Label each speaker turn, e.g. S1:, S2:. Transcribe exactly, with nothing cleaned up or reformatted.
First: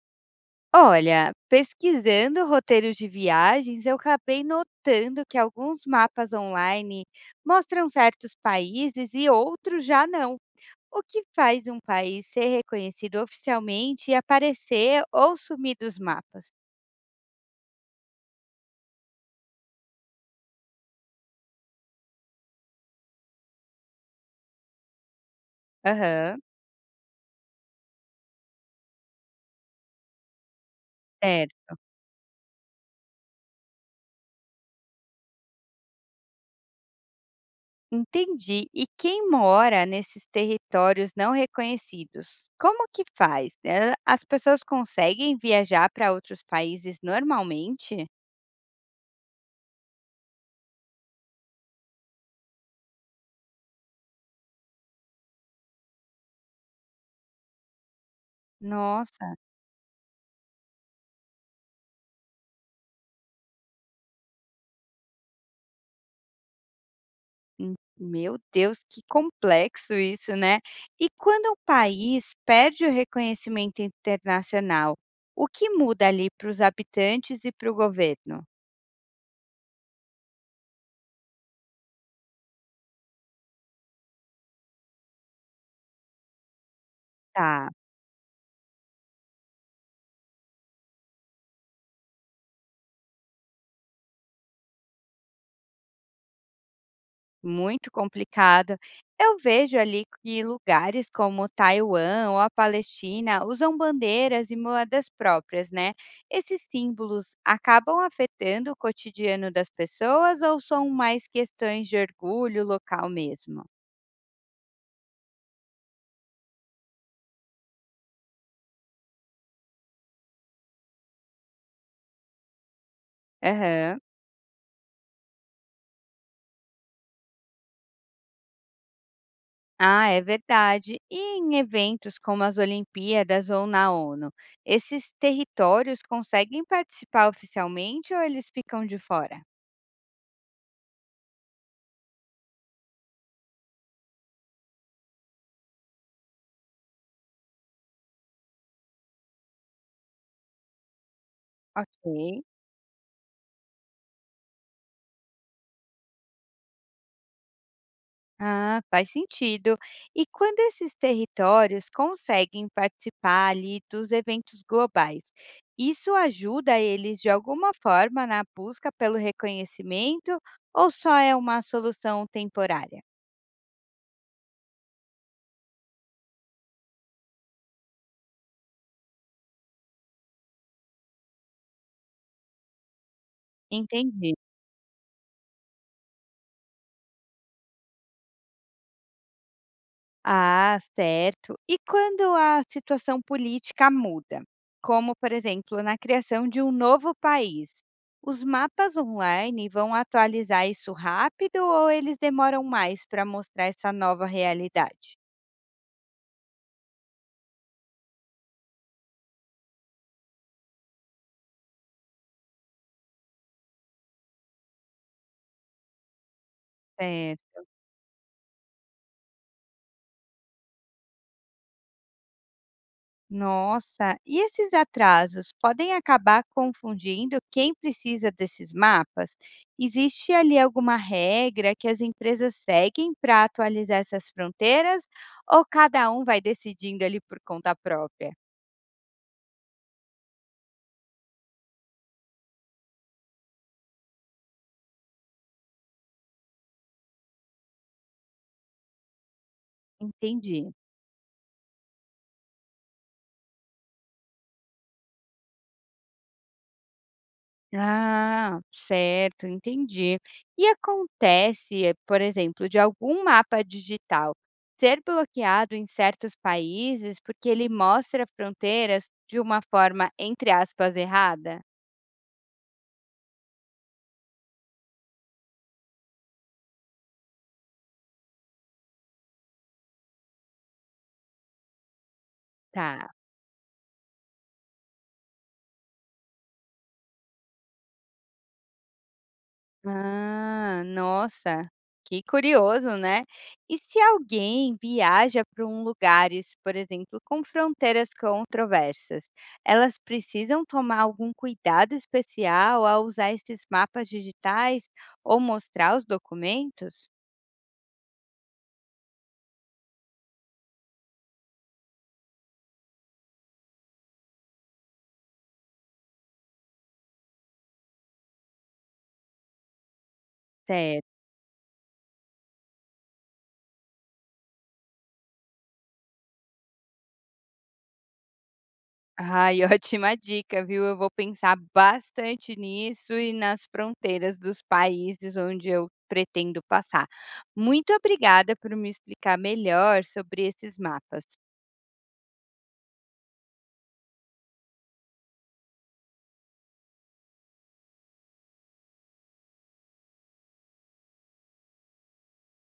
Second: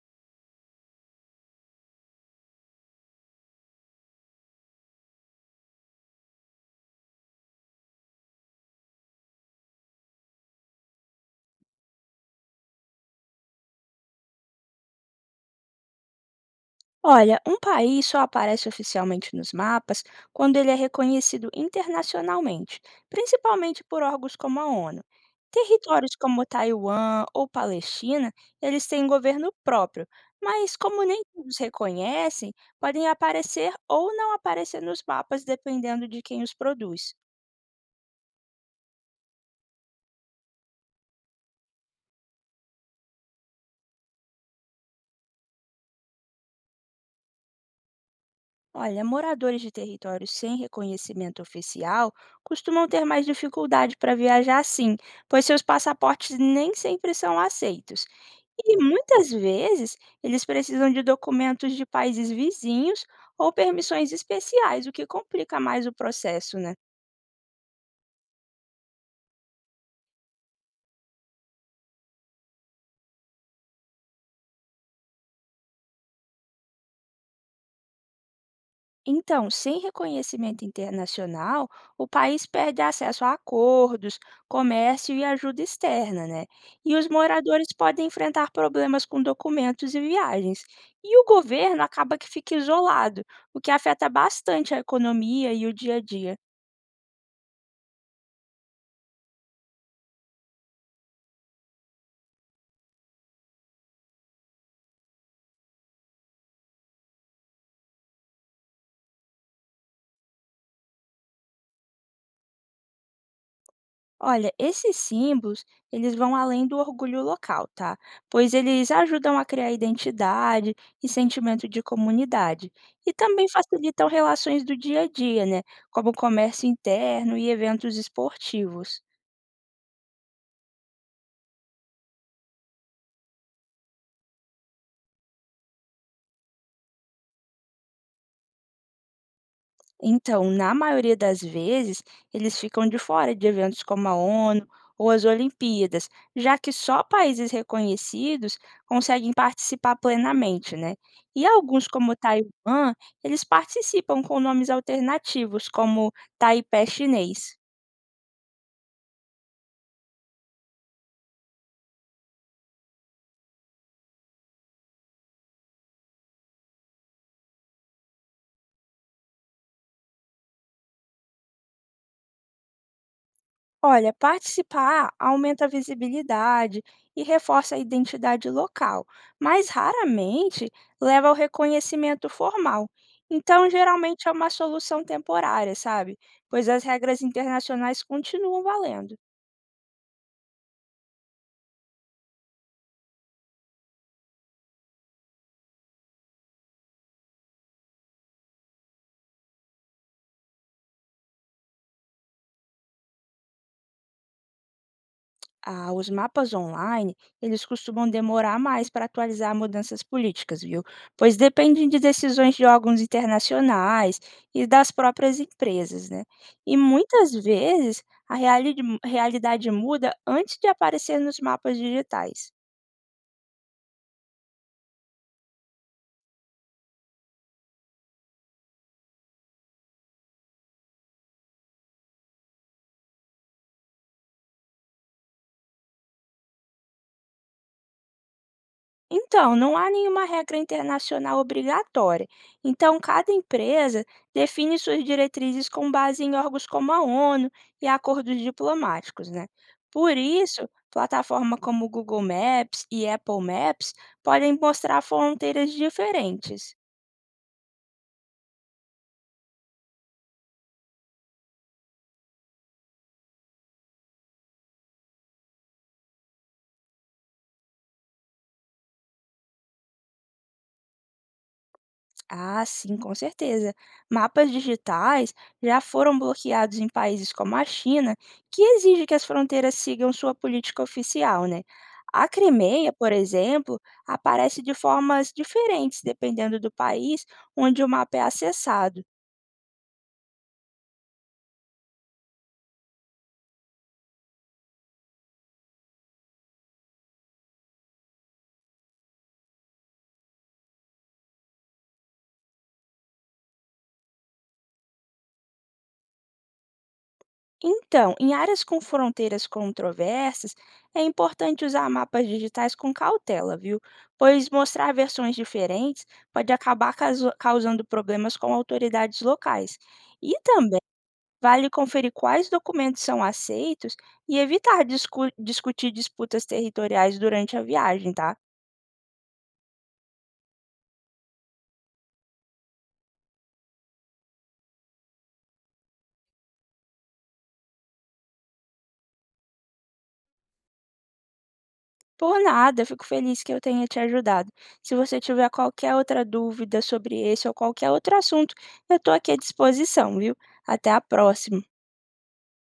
S1: Olha, pesquisando roteiros de viagens, eu acabei notando que alguns mapas online mostram certos países e outros já não. O que faz um país ser reconhecido oficialmente e aparecer ou sumir dos mapas?
S2: Olha, um país só aparece oficialmente nos mapas quando ele é reconhecido internacionalmente, principalmente por órgãos como a ONU. Territórios
S1: Aham,
S2: como Taiwan ou Palestina, eles têm governo próprio, mas como nem todos
S1: certo.
S2: reconhecem, podem aparecer ou não aparecer nos mapas dependendo de quem os produz.
S1: Entendi. E quem mora nesses territórios não reconhecidos? Como que faz? Eh, As pessoas conseguem viajar para outros países normalmente?
S2: Olha, moradores de territórios sem reconhecimento oficial costumam ter mais dificuldade para viajar sim, pois seus passaportes nem sempre são aceitos. E muitas
S1: Nossa.
S2: vezes eles precisam de documentos de países vizinhos ou permissões especiais, o que complica mais o processo, né?
S1: Hum, meu Deus, que complexo isso, né. E quando um país perde o reconhecimento internacional, o que muda ali para os habitantes e para o governo?
S2: Então, sem reconhecimento internacional, o país perde acesso a acordos, comércio e ajuda externa, né? E os moradores
S1: Tá,
S2: podem enfrentar problemas com documentos e viagens. E o governo acaba que fica isolado, o que afeta bastante a economia e o dia a dia.
S1: muito complicado. Eu vejo ali que lugares como Taiwan ou a Palestina usam bandeiras e moedas próprias, né. Esses símbolos acabam afetando o cotidiano das pessoas ou são mais questões de orgulho local mesmo?
S2: Olha, esses símbolos, eles vão além do orgulho local, tá? Pois eles ajudam a criar identidade e sentimento de comunidade. E também
S1: Aham.
S2: facilitam relações do dia a dia, né? Como comércio interno e eventos esportivos.
S1: Ah, é verdade. E em eventos como as Olimpíadas ou na ONU, esses territórios conseguem participar oficialmente ou eles ficam de fora?
S2: Então, na maioria das vezes, eles ficam de fora de eventos como a ONU ou as Olimpíadas, já que só países reconhecidos conseguem participar plenamente, né? E alguns, como
S1: Ok.
S2: Taiwan, eles participam com nomes alternativos, como Taipei chinês.
S1: Ah, faz sentido. E quando esses territórios conseguem participar ali dos eventos globais, isso ajuda eles de alguma forma na busca pelo reconhecimento ou só é uma solução temporária?
S2: Olha, participar aumenta a visibilidade e reforça a identidade local, mas raramente leva ao reconhecimento formal. Então, geralmente é
S1: Entendi.
S2: uma solução temporária, sabe? Pois as regras internacionais continuam valendo.
S1: Ah, certo. E quando a situação política muda, como, por exemplo, na criação de um novo país, os mapas online vão atualizar isso rápido ou eles demoram mais para mostrar essa nova realidade?
S2: Ah, os mapas online, eles costumam demorar mais para atualizar mudanças políticas, viu? Pois dependem de decisões de órgãos internacionais e das próprias empresas, né? E muitas
S1: Certo.
S2: vezes a reali- realidade muda antes de aparecer nos mapas digitais.
S1: Nossa, e esses atrasos podem acabar confundindo quem precisa desses mapas? Existe ali alguma regra que as empresas seguem para atualizar essas fronteiras ou cada um vai decidindo ali por conta própria?
S2: Então, não há nenhuma regra internacional obrigatória. Então, cada empresa define suas diretrizes com base em órgãos como a ONU e acordos diplomáticos, né? Por isso,
S1: Entendi.
S2: plataformas como Google Maps e Apple Maps podem mostrar fronteiras diferentes.
S1: Ah, certo, entendi. E acontece, eh, por exemplo, de algum mapa digital ser bloqueado em certos países porque ele mostra fronteiras de uma forma, entre aspas, errada?
S2: Ah, sim, com certeza. Mapas digitais já foram bloqueados em países como a China, que exige que as fronteiras sigam sua política oficial, né? A Crimeia, por
S1: Tá.
S2: exemplo, aparece de formas diferentes dependendo do país onde o mapa é acessado.
S1: Ah, nossa, que curioso, né? E se alguém viaja para um lugares, por exemplo, com fronteiras controversas, elas precisam tomar algum cuidado especial ao usar esses mapas digitais ou mostrar os documentos?
S2: Então, em áreas com fronteiras controversas, é importante usar mapas digitais com cautela, viu? Pois mostrar versões diferentes pode acabar caso- causando problemas com autoridades locais. E também
S1: Certo.
S2: vale conferir quais documentos são aceitos e evitar discu- discutir disputas territoriais durante a viagem, tá?
S1: Ai, ótima dica, viu. Eu vou pensar bastante nisso e nas fronteiras dos países onde eu pretendo passar. Muito obrigada por me explicar melhor sobre esses mapas.
S2: Por nada, eu fico feliz que eu tenha te ajudado. Se você tiver qualquer outra dúvida sobre esse ou qualquer outro assunto, eu estou aqui à disposição, viu? Até a próxima.